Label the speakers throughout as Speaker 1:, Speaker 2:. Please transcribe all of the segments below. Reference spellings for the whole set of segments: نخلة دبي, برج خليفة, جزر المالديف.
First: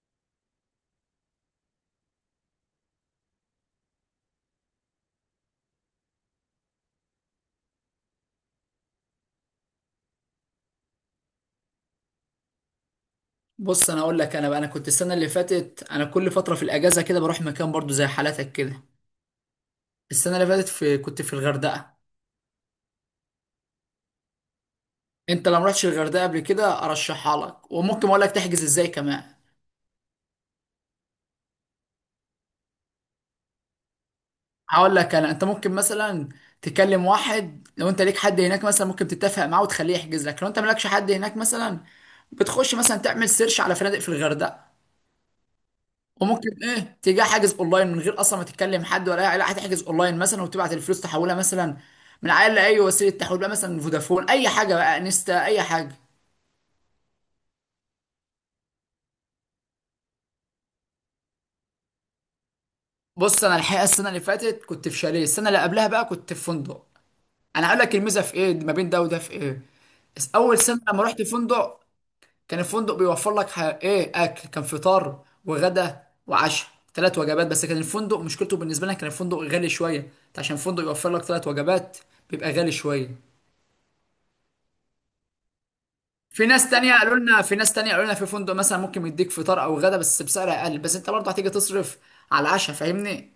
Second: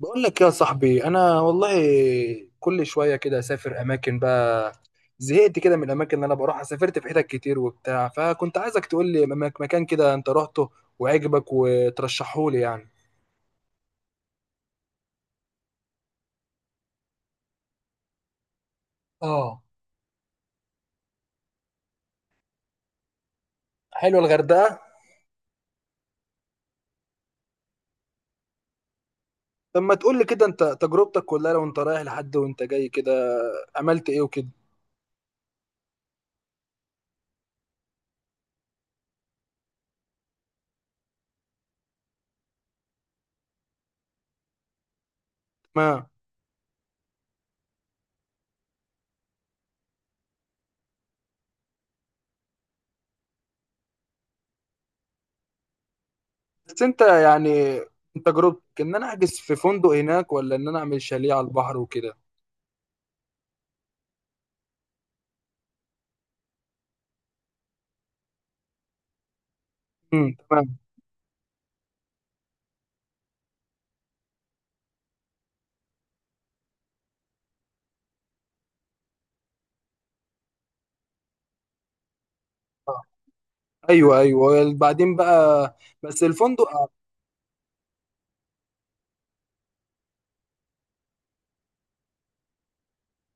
Speaker 1: بقول لك يا صاحبي انا والله، كل شويه كده اسافر اماكن بقى. زهقت كده من الاماكن اللي انا بروحها، سافرت في حتت كتير وبتاع، فكنت عايزك تقول لي مكان كده انت رحته وعجبك وترشحه لي يعني.
Speaker 2: بص، انا اقول لك. انا كنت السنه اللي فاتت، انا كل فتره في الاجازه كده بروح مكان برضو زي حالاتك كده.
Speaker 1: اه،
Speaker 2: السنه اللي فاتت كنت في الغردقه.
Speaker 1: حلو الغردقه.
Speaker 2: انت لو ما رحتش الغردقه قبل كده ارشحها لك، وممكن اقول لك تحجز ازاي كمان.
Speaker 1: طب ما تقول لي كده انت تجربتك كلها، لو انت رايح لحد وانت جاي كده عملت ايه وكده.
Speaker 2: هقول لك، انا انت ممكن مثلا تكلم واحد لو انت ليك حد هناك، مثلا ممكن تتفق معاه وتخليه يحجز لك. لو انت مالكش حد هناك، مثلا بتخش مثلا تعمل سيرش على فنادق في الغردقه،
Speaker 1: ما
Speaker 2: وممكن ايه تيجي حاجز اونلاين من غير اصلا ما تتكلم حد ولا اي علاقه. هتحجز اونلاين مثلا وتبعت الفلوس تحولها، مثلا من عيال لاي وسيله تحويل بقى، مثلا فودافون اي حاجه بقى، انستا اي حاجه.
Speaker 1: بس انت يعني، انت تجربتك ان انا احجز في فندق هناك، ولا ان انا اعمل شاليه على البحر وكده.
Speaker 2: بص، انا الحقيقه السنه اللي فاتت كنت في شاليه، السنه اللي قبلها بقى كنت في فندق. انا هقول لك الميزه في ايه ما بين ده وده في ايه. بس اول
Speaker 1: تمام.
Speaker 2: سنه لما رحت فندق، كان الفندق بيوفر لك ايه اكل. كان فطار وغدا وعشاء، ثلاث وجبات. بس كان الفندق مشكلته بالنسبه لنا، كان الفندق غالي شويه. عشان الفندق يوفر لك ثلاث وجبات بيبقى غالي شويه.
Speaker 1: ايوه، ايوه، بعدين بقى، بس الفندق؟
Speaker 2: في ناس تانية قالوا لنا في فندق مثلا ممكن يديك فطار او غدا بس بسعر اقل، بس انت برضه هتيجي تصرف على العشاء، فاهمني؟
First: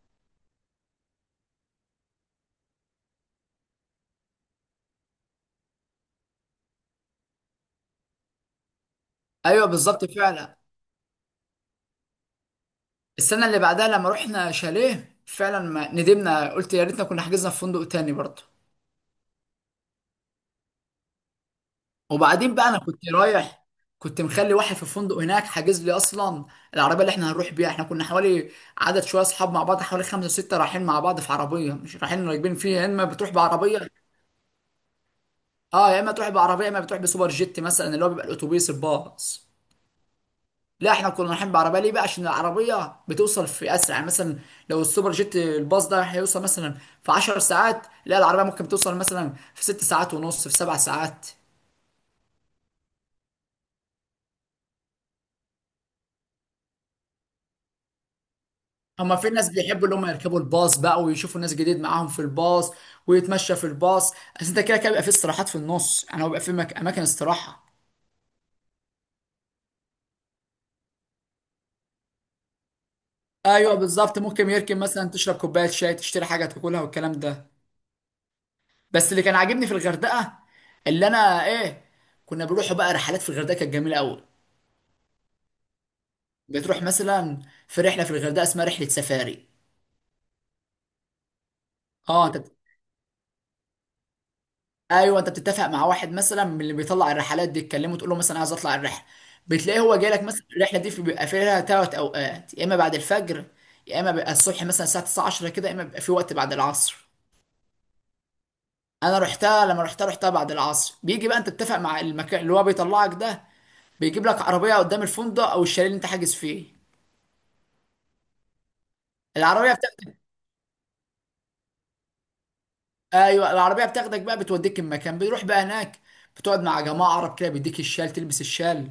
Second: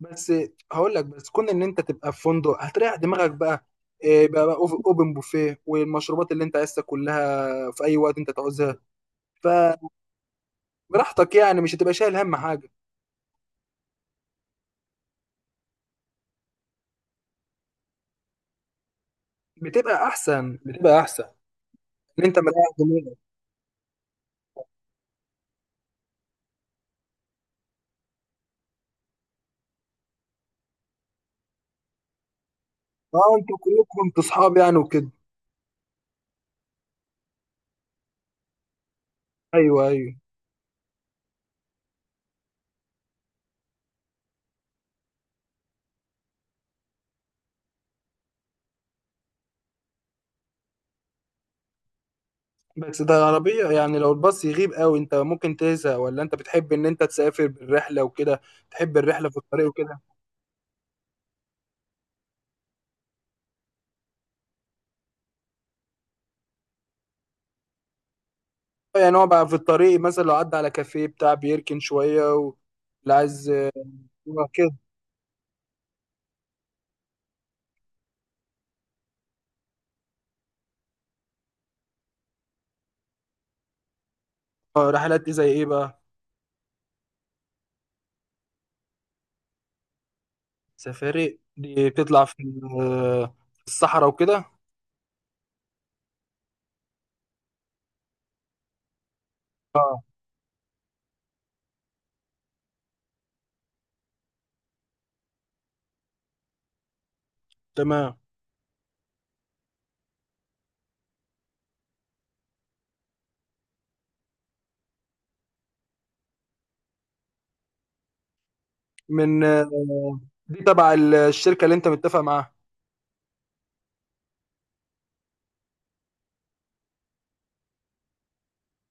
Speaker 1: بس هقول لك، بس كون ان انت تبقى في فندق هتريح دماغك بقى. إيه بقى، بقى اوبن بوفيه، والمشروبات اللي انت عايزها كلها في اي وقت انت تعوزها،
Speaker 2: ايوه بالظبط فعلا.
Speaker 1: فبراحتك يعني، مش هتبقى شايل هم حاجه.
Speaker 2: السنة اللي بعدها لما رحنا شاليه فعلا، ما ندمنا. قلت يا ريتنا كنا حجزنا في فندق تاني برضه.
Speaker 1: بتبقى احسن، بتبقى احسن، ان انت
Speaker 2: وبعدين
Speaker 1: مريح
Speaker 2: بقى انا كنت
Speaker 1: دماغك.
Speaker 2: رايح، كنت مخلي واحد في الفندق هناك حاجز لي اصلا. العربيه اللي احنا هنروح بيها، احنا كنا حوالي عدد شويه اصحاب مع بعض، حوالي خمسه وسته رايحين مع بعض في عربيه. مش رايحين راكبين فيها، يا اما
Speaker 1: اه،
Speaker 2: بتروح
Speaker 1: انتوا
Speaker 2: بعربيه.
Speaker 1: كلكم انتوا اصحاب يعني وكده؟
Speaker 2: اه، يا اما تروح بعربيه، يا اما بتروح بسوبر جيت مثلا، اللي هو بيبقى الاتوبيس الباص.
Speaker 1: ايوه، ايوه.
Speaker 2: لا، احنا كنا رايحين بعربيه. ليه بقى؟ عشان العربيه بتوصل في اسرع يعني. مثلا لو السوبر جيت الباص ده هيوصل مثلا في 10 ساعات، لا العربيه ممكن توصل مثلا في 6 ساعات ونص، في 7 ساعات.
Speaker 1: بس ده العربيه يعني، لو الباص يغيب قوي انت ممكن تزهق، ولا انت بتحب ان انت تسافر بالرحله وكده، تحب
Speaker 2: اما
Speaker 1: الرحله
Speaker 2: في
Speaker 1: في
Speaker 2: ناس
Speaker 1: الطريق
Speaker 2: بيحبوا اللي
Speaker 1: وكده؟
Speaker 2: هم يركبوا الباص بقى ويشوفوا ناس جديد معاهم في الباص، ويتمشى في الباص. بس انت كده كده بيبقى في استراحات في النص، يعني هو بيبقى في اماكن استراحه.
Speaker 1: يعني هو بقى في الطريق مثلا لو عدى على كافيه بتاع بيركن شوية اللي عايز.
Speaker 2: ايوه بالظبط،
Speaker 1: يبقى
Speaker 2: ممكن
Speaker 1: كده.
Speaker 2: يركب مثلا تشرب كوبايه شاي، تشتري حاجه تاكلها والكلام ده. بس اللي كان عاجبني في الغردقه، اللي انا ايه، كنا بنروحوا بقى رحلات في الغردقه كانت جميله قوي.
Speaker 1: الرحلات دي زي ايه بقى؟
Speaker 2: بتروح مثلا في رحله في الغردقه اسمها رحله سفاري.
Speaker 1: سفاري دي بتطلع
Speaker 2: اه انت
Speaker 1: في
Speaker 2: بت-
Speaker 1: في الصحراء وكده؟
Speaker 2: ايوه، انت بتتفق مع واحد مثلا من اللي بيطلع الرحلات دي، تكلمه تقول له مثلا عايز اطلع الرحله. بتلاقيه هو جاي
Speaker 1: اه،
Speaker 2: لك مثلا. الرحله دي بيبقى فيها ثلاث اوقات، يا اما بعد الفجر، يا اما بيبقى الصبح مثلا الساعه 9 10 كده، يا اما بيبقى في وقت بعد العصر.
Speaker 1: تمام.
Speaker 2: انا رحتها لما رحتها رحتها بعد العصر. بيجي بقى انت تتفق مع المكان اللي هو بيطلعك ده، بيجيب لك عربيه قدام الفندق او الشاليه اللي انت حاجز فيه.
Speaker 1: من
Speaker 2: العربيه بتاخدك،
Speaker 1: دي تبع الشركة اللي انت متفق معاها؟
Speaker 2: ايوه العربيه بتاخدك بقى بتوديك المكان. بتروح بقى هناك، بتقعد مع جماعه عرب كده، بيديك الشال تلبس الشال،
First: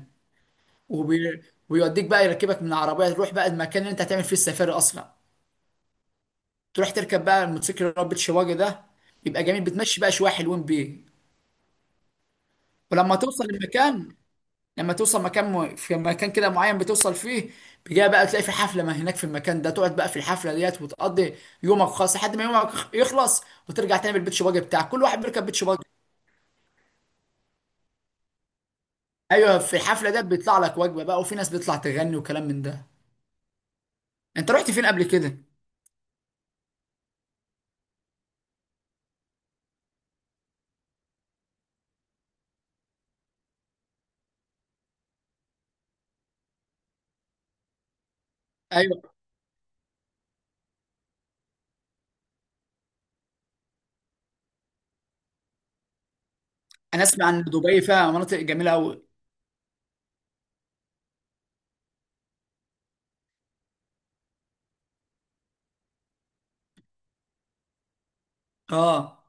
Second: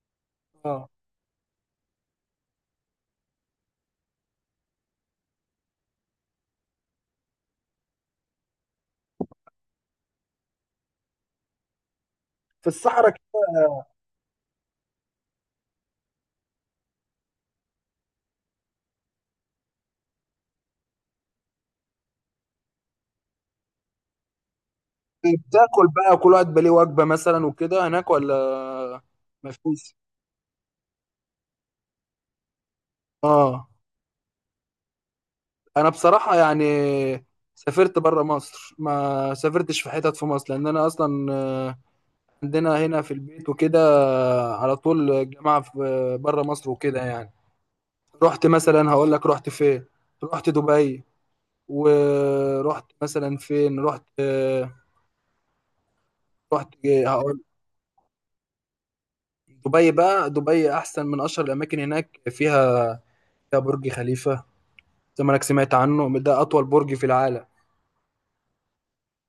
Speaker 1: اه،
Speaker 2: وبي... ويوديك بقى يركبك من العربيه، تروح بقى المكان اللي انت هتعمل فيه السفاري اصلا. تروح تركب بقى الموتوسيكل اللي هو ربة شواجه ده. بيبقى جميل، بتمشي بقى شويه حلوين بيه.
Speaker 1: في الصحراء
Speaker 2: ولما
Speaker 1: كده.
Speaker 2: توصل المكان، لما توصل مكان في مكان كده معين بتوصل فيه، بيجي بقى تلاقي في حفله ما هناك في المكان ده. تقعد بقى في الحفله ديت وتقضي يومك خالص لحد ما يومك يخلص، وترجع تاني بالبيت شواجه بتاعك، كل واحد بيركب بيت شواجه.
Speaker 1: بتاكل بقى كل واحد بليه وجبة مثلا وكده هناك ولا
Speaker 2: ايوه في
Speaker 1: مفيش؟
Speaker 2: الحفله ده بيطلع لك وجبه بقى، وفي ناس بتطلع تغني وكلام من ده.
Speaker 1: اه،
Speaker 2: انت رحت فين قبل كده؟
Speaker 1: انا بصراحة يعني سافرت بره مصر، ما سافرتش في حتت في مصر، لان انا اصلا عندنا هنا في البيت وكده. على طول جامعة في بره مصر وكده يعني. رحت مثلا،
Speaker 2: ايوه،
Speaker 1: هقول لك رحت فين، رحت دبي، ورحت مثلا فين، رحت، رحت
Speaker 2: انا
Speaker 1: إيه؟
Speaker 2: اسمع
Speaker 1: هقول.
Speaker 2: ان دبي فيها مناطق جميله قوي.
Speaker 1: دبي بقى، دبي احسن من اشهر الاماكن هناك، فيها، فيها برج خليفة، زي ما انك سمعت عنه، ده اطول برج في العالم.
Speaker 2: اه،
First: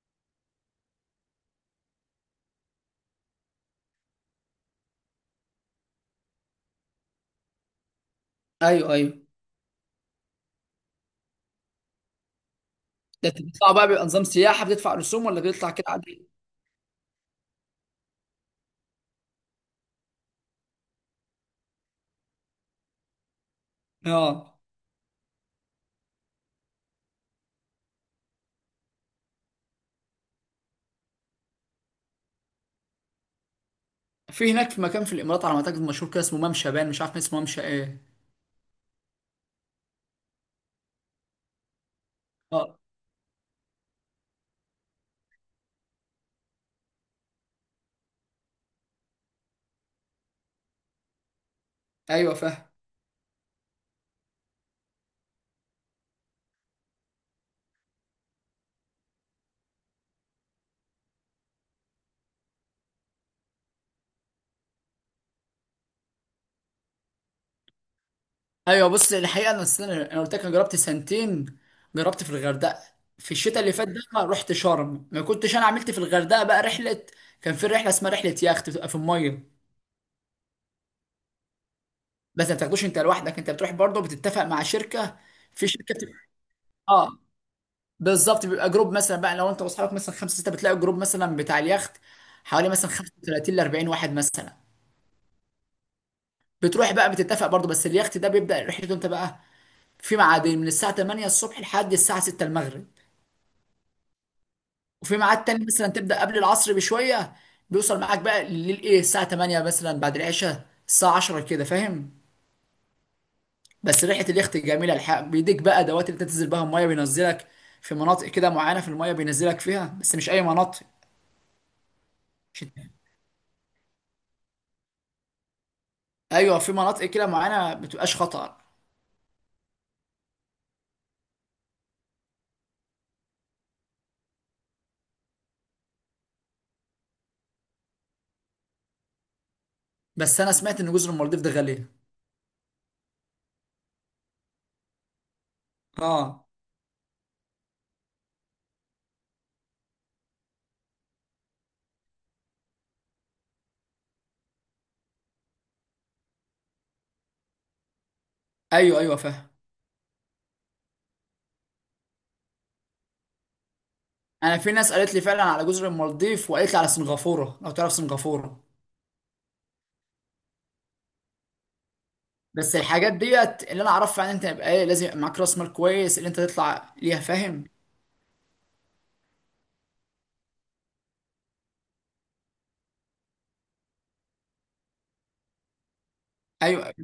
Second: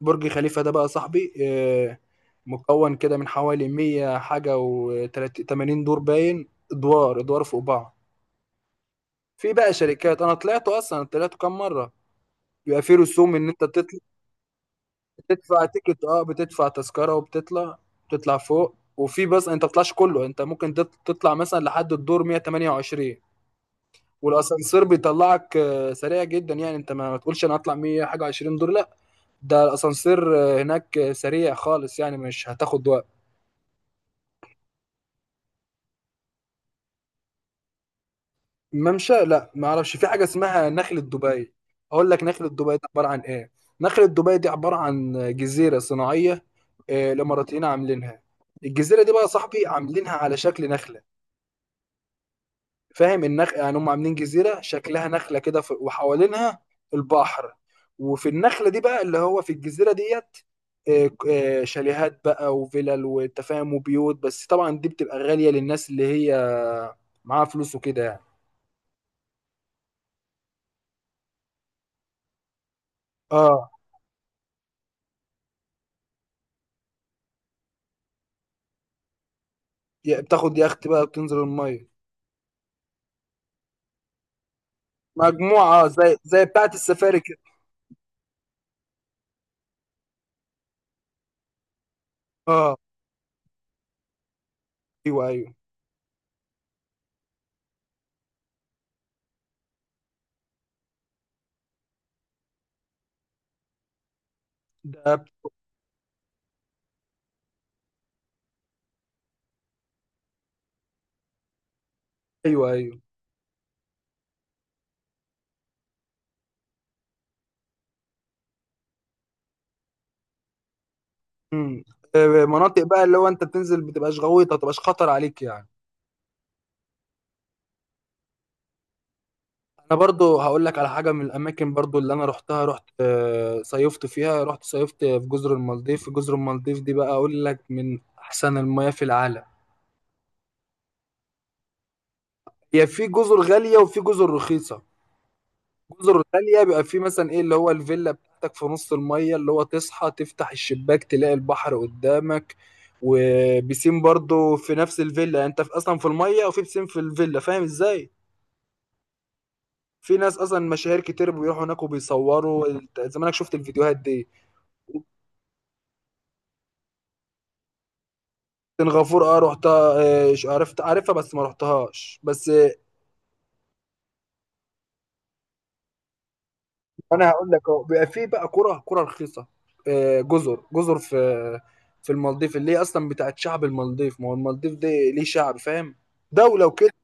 Speaker 1: برج خليفة ده بقى صاحبي مكون كده من حوالي 100 حاجة و80 دور، باين ادوار ادوار فوق بعض.
Speaker 2: ايوه ايوه.
Speaker 1: في بقى شركات، انا طلعته اصلا، طلعته كام مرة. بيبقى في
Speaker 2: ده
Speaker 1: رسوم
Speaker 2: انت
Speaker 1: ان انت
Speaker 2: بتطلع بقى
Speaker 1: بتطلع؟
Speaker 2: بيبقى نظام سياحه، بتدفع رسوم ولا
Speaker 1: بتدفع
Speaker 2: بتطلع كده
Speaker 1: تيكت، اه
Speaker 2: عادي؟
Speaker 1: بتدفع تذكره وبتطلع، بتطلع فوق، وفي، بس انت ما بتطلعش كله، انت ممكن تطلع مثلا لحد الدور 128،
Speaker 2: اه،
Speaker 1: والاسانسير بيطلعك سريع جدا يعني. انت ما تقولش انا هطلع 100 حاجه 20 دور، لا، ده الاسانسير هناك سريع خالص يعني، مش هتاخد وقت.
Speaker 2: في هناك في مكان في الامارات على ما اعتقد مشهور كده، اسمه ممشى بان، مش عارف اسمه ممشى ايه.
Speaker 1: ممشى؟ لا، ما اعرفش. في حاجه اسمها نخله دبي، اقول لك نخله
Speaker 2: اه،
Speaker 1: دبي دي عباره عن ايه. نخله دبي دي عباره عن جزيره صناعيه، الاماراتيين عاملينها. الجزيره دي بقى يا صاحبي عاملينها على شكل نخله.
Speaker 2: ايوه فاهم.
Speaker 1: فاهم النخ يعني، هم عاملين جزيره شكلها نخله كده، وحوالينها البحر، وفي النخله دي بقى، اللي هو في الجزيره ديت، شاليهات بقى وفلل والتفاهم وبيوت. بس طبعا دي بتبقى غاليه للناس اللي هي معاها فلوس وكده يعني.
Speaker 2: ايوه بص، الحقيقه انا السنه انا قلت لك انا جربت سنتين. جربت في الغردقه، في الشتاء
Speaker 1: اه،
Speaker 2: اللي فات ده رحت شرم. ما كنتش انا عملت في الغردقه بقى رحله، كان في رحله اسمها رحله يخت بتبقى في الميه.
Speaker 1: بتاخد يخت بقى بتنزل الميه؟
Speaker 2: بس ما بتاخدوش انت لوحدك، انت بتروح برضه بتتفق مع شركه.
Speaker 1: مجموعه،
Speaker 2: في شركه بتبقى،
Speaker 1: زي، زي بتاعه
Speaker 2: اه
Speaker 1: السفاري كده؟
Speaker 2: بالظبط. بيبقى جروب مثلا بقى، لو انت واصحابك مثلا خمسه سته، بتلاقي جروب مثلا بتاع اليخت حوالي
Speaker 1: اه.
Speaker 2: مثلا 35 ل 40 واحد مثلا.
Speaker 1: ايوه، ايوه.
Speaker 2: بتروح بقى بتتفق برضه، بس اليخت ده بيبدا رحلته. انت بقى في ميعادين، من الساعه 8 الصبح لحد الساعه 6 المغرب، وفي
Speaker 1: ده
Speaker 2: ميعاد تاني مثلا تبدا قبل العصر بشويه، بيوصل معاك بقى للايه الساعه 8 مثلا بعد العشاء الساعه 10 كده، فاهم؟
Speaker 1: ايوه ايوه.
Speaker 2: بس ريحه اليخت جميله الحق. بيديك بقى دوات اللي تنزل بها الميه، بينزلك في مناطق كده معينه في الميه بينزلك فيها، بس مش اي مناطق.
Speaker 1: امم
Speaker 2: مش-
Speaker 1: مناطق بقى اللي هو انت بتنزل، بتبقاش غويطه، تبقاش خطر عليك يعني؟
Speaker 2: ايوه في مناطق كده معينه ما بتبقاش خطر.
Speaker 1: انا برضو هقول لك على حاجه من الاماكن برضو اللي انا رحتها، رحت صيفت فيها، رحت صيفت في جزر المالديف. جزر المالديف دي بقى اقول لك من احسن المياه في العالم.
Speaker 2: بس انا سمعت ان جزر المالديف ده غاليه.
Speaker 1: هي في جزر غاليه وفي جزر رخيصه. جزر
Speaker 2: اه،
Speaker 1: غاليه بيبقى في مثلا ايه، اللي هو الفيلا بتاعتك في نص المية، اللي هو تصحى تفتح الشباك تلاقي البحر قدامك، وبيسين برضو في نفس الفيلا. يعني انت في اصلا في المية، وفي بيسين في الفيلا، فاهم ازاي؟
Speaker 2: ايوه ايوه فاهم.
Speaker 1: في ناس اصلا مشاهير كتير بيروحوا هناك وبيصوروا زمانك شفت الفيديوهات دي.
Speaker 2: انا في ناس قالت لي فعلا على جزر المالديف، وقالت لي على سنغافوره لو تعرف سنغافوره.
Speaker 1: سنغافورة اه رحتها، عرفت، عارفها بس ما رحتهاش بس.
Speaker 2: بس الحاجات ديت اللي انا اعرفها ان انت يبقى ايه لازم يبقى معاك راس مال كويس اللي انت تطلع ليها،
Speaker 1: انا هقول
Speaker 2: فاهم؟
Speaker 1: لك اهو، بيبقى في بقى كرة رخيصة، جزر في، في المالديف، اللي هي اصلا بتاعت شعب المالديف، ما هو المالديف دي ليه شعب، فاهم، دولة وكده.
Speaker 2: ايوه.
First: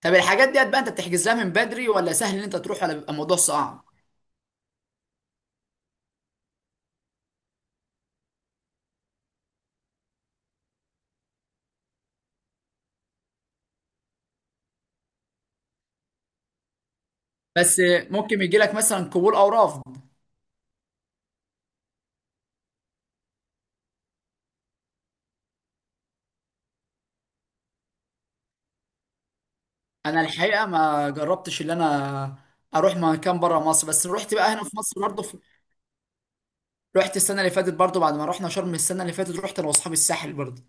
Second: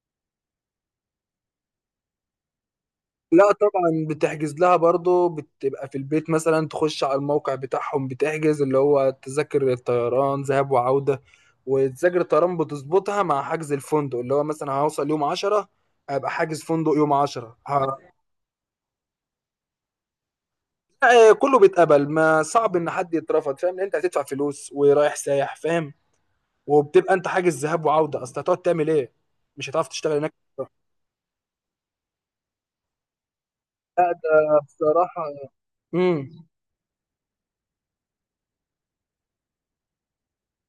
Speaker 2: طب الحاجات ديت بقى انت بتحجز لها من بدري، ولا سهل ان انت تروح، ولا بيبقى الموضوع
Speaker 1: لا
Speaker 2: صعب؟
Speaker 1: طبعا بتحجز لها برضه، بتبقى في البيت مثلا تخش على الموقع بتاعهم، بتحجز اللي هو تذاكر الطيران ذهاب وعودة. وتذاكر الطيران بتظبطها مع حجز الفندق، اللي هو مثلا هوصل يوم 10، ابقى حاجز فندق يوم 10
Speaker 2: بس ممكن يجي لك مثلا قبول او رفض.
Speaker 1: لا، كله بيتقبل، ما صعب ان حد يترفض، فاهم، لان انت هتدفع فلوس ورايح سايح، فاهم. وبتبقى انت حاجز ذهاب وعودة، اصل هتقعد تعمل ايه، مش هتعرف تشتغل
Speaker 2: انا
Speaker 1: هناك.
Speaker 2: الحقيقه ما جربتش ان انا اروح مكان بره مصر، بس
Speaker 1: لا
Speaker 2: رحت بقى
Speaker 1: ده
Speaker 2: هنا في مصر برضه
Speaker 1: بصراحة. امم
Speaker 2: رحت السنه اللي فاتت برضه. بعد ما رحنا شرم السنه اللي فاتت، رحت انا واصحابي الساحل برضه.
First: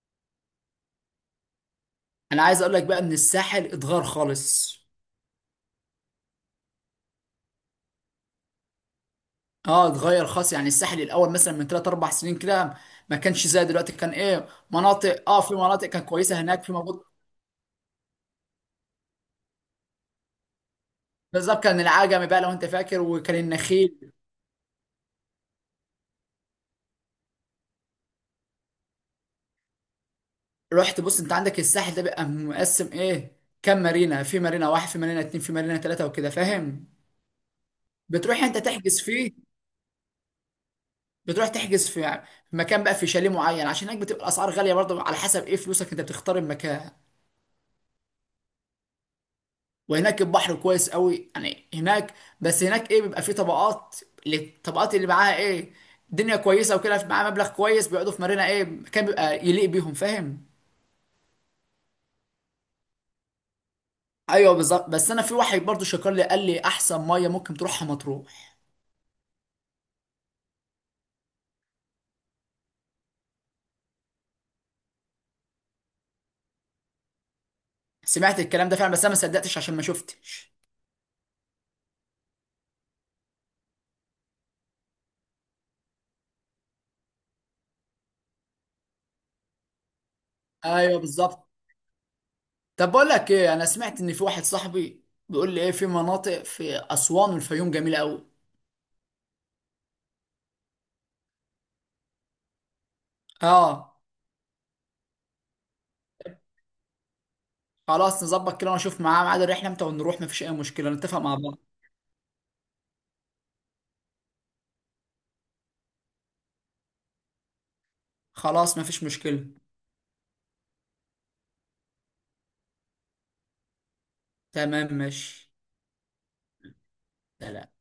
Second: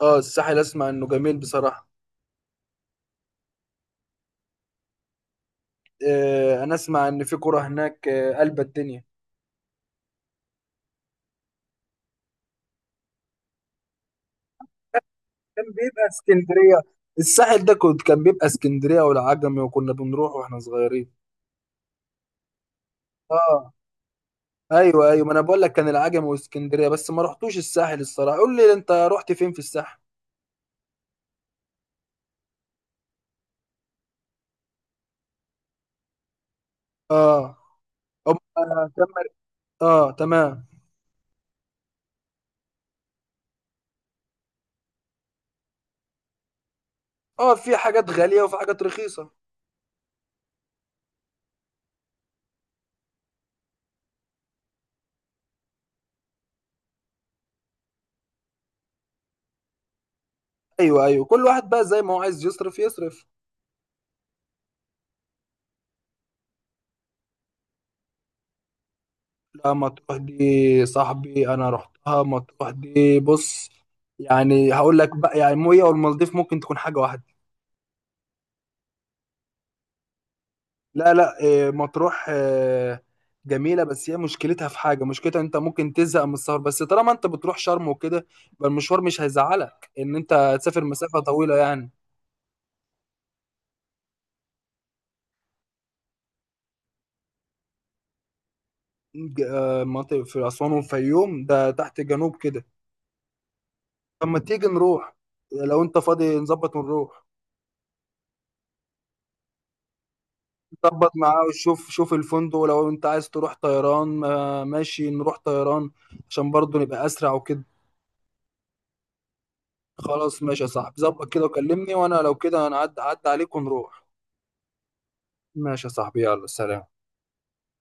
Speaker 1: اه، الساحل اسمع انه جميل بصراحة.
Speaker 2: انا عايز اقول لك بقى ان الساحل اتغير خالص.
Speaker 1: انا اسمع ان في كرة هناك قلب الدنيا.
Speaker 2: اه اتغير خالص يعني. الساحل الاول مثلا من 3 4 سنين كده ما كانش زي دلوقتي، كان ايه مناطق، اه في
Speaker 1: كان
Speaker 2: مناطق كانت
Speaker 1: بيبقى
Speaker 2: كويسه هناك في
Speaker 1: اسكندرية،
Speaker 2: موجود.
Speaker 1: الساحل ده كنت، كان بيبقى اسكندرية والعجمي، وكنا بنروح واحنا صغيرين.
Speaker 2: بالظبط، كان العجمي بقى لو انت فاكر، وكان
Speaker 1: اه.
Speaker 2: النخيل.
Speaker 1: ايوه، ايوه، ما انا بقول لك كان العجمي واسكندرية، بس ما رحتوش الساحل الصراحة، قول لي انت رحت فين في الساحل.
Speaker 2: رحت. بص، انت عندك الساحل ده بيبقى مقسم ايه كام مارينا، في مارينا واحد، في مارينا اتنين، في مارينا تلاتة وكده، فاهم؟
Speaker 1: اه. أم...
Speaker 2: بتروح انت
Speaker 1: آه،
Speaker 2: تحجز
Speaker 1: تم-
Speaker 2: فيه،
Speaker 1: اه تمام.
Speaker 2: بتروح تحجز في مكان بقى، في شاليه معين، عشان هناك بتبقى الاسعار غاليه برضه على حسب ايه فلوسك، انت بتختار المكان.
Speaker 1: اه، في حاجات غالية وفي حاجات رخيصة.
Speaker 2: وهناك البحر كويس قوي يعني هناك. بس هناك ايه بيبقى فيه طبقات، الطبقات اللي معاها ايه الدنيا كويسه وكده معاها مبلغ كويس بيقعدوا في مارينا ايه، مكان بيبقى يليق بيهم، فاهم؟
Speaker 1: ايوه، ايوه، كل واحد بقى زي ما هو عايز يصرف يصرف.
Speaker 2: ايوه بالظبط. بس انا في واحد برضه شكر لي قال لي احسن ميه ممكن تروحها مطروح.
Speaker 1: رحتها مطروح دي صاحبي، انا رحتها مطروح دي، بص، يعني هقول لك بقى، يعني الميه والمالديف ممكن تكون حاجه واحده.
Speaker 2: سمعت الكلام ده فعلا بس انا ما صدقتش عشان ما شفتش.
Speaker 1: لا لا، إيه، مطروح جميله، بس هي مشكلتها في حاجه، مشكلتها انت ممكن تزهق من السفر. بس طالما انت بتروح شرم وكده، يبقى المشوار مش هيزعلك ان انت تسافر
Speaker 2: ايوه
Speaker 1: مسافه
Speaker 2: بالظبط.
Speaker 1: طويله يعني.
Speaker 2: طب بقول لك ايه، انا سمعت ان في واحد صاحبي بيقول لي ايه في مناطق في اسوان والفيوم جميله قوي.
Speaker 1: مناطق في اسوان والفيوم، ده تحت جنوب كده.
Speaker 2: اه،
Speaker 1: طب ما تيجي نروح، لو انت فاضي نظبط ونروح.
Speaker 2: خلاص نظبط كده ونشوف معاه ميعاد الرحله امتى ونروح، مفيش اي مشكله
Speaker 1: ظبط
Speaker 2: نتفق مع
Speaker 1: معاه،
Speaker 2: بعض.
Speaker 1: وشوف، شوف الفندق، ولو انت عايز تروح طيران ماشي نروح طيران، عشان برضه نبقى اسرع وكده.
Speaker 2: خلاص مفيش مشكله.
Speaker 1: خلاص ماشي يا صاحبي، ظبط كده وكلمني، وانا لو كده انا عد عليك ونروح.
Speaker 2: تمام ماشي.
Speaker 1: ماشي يا صاحبي، يلا سلام.
Speaker 2: سلام.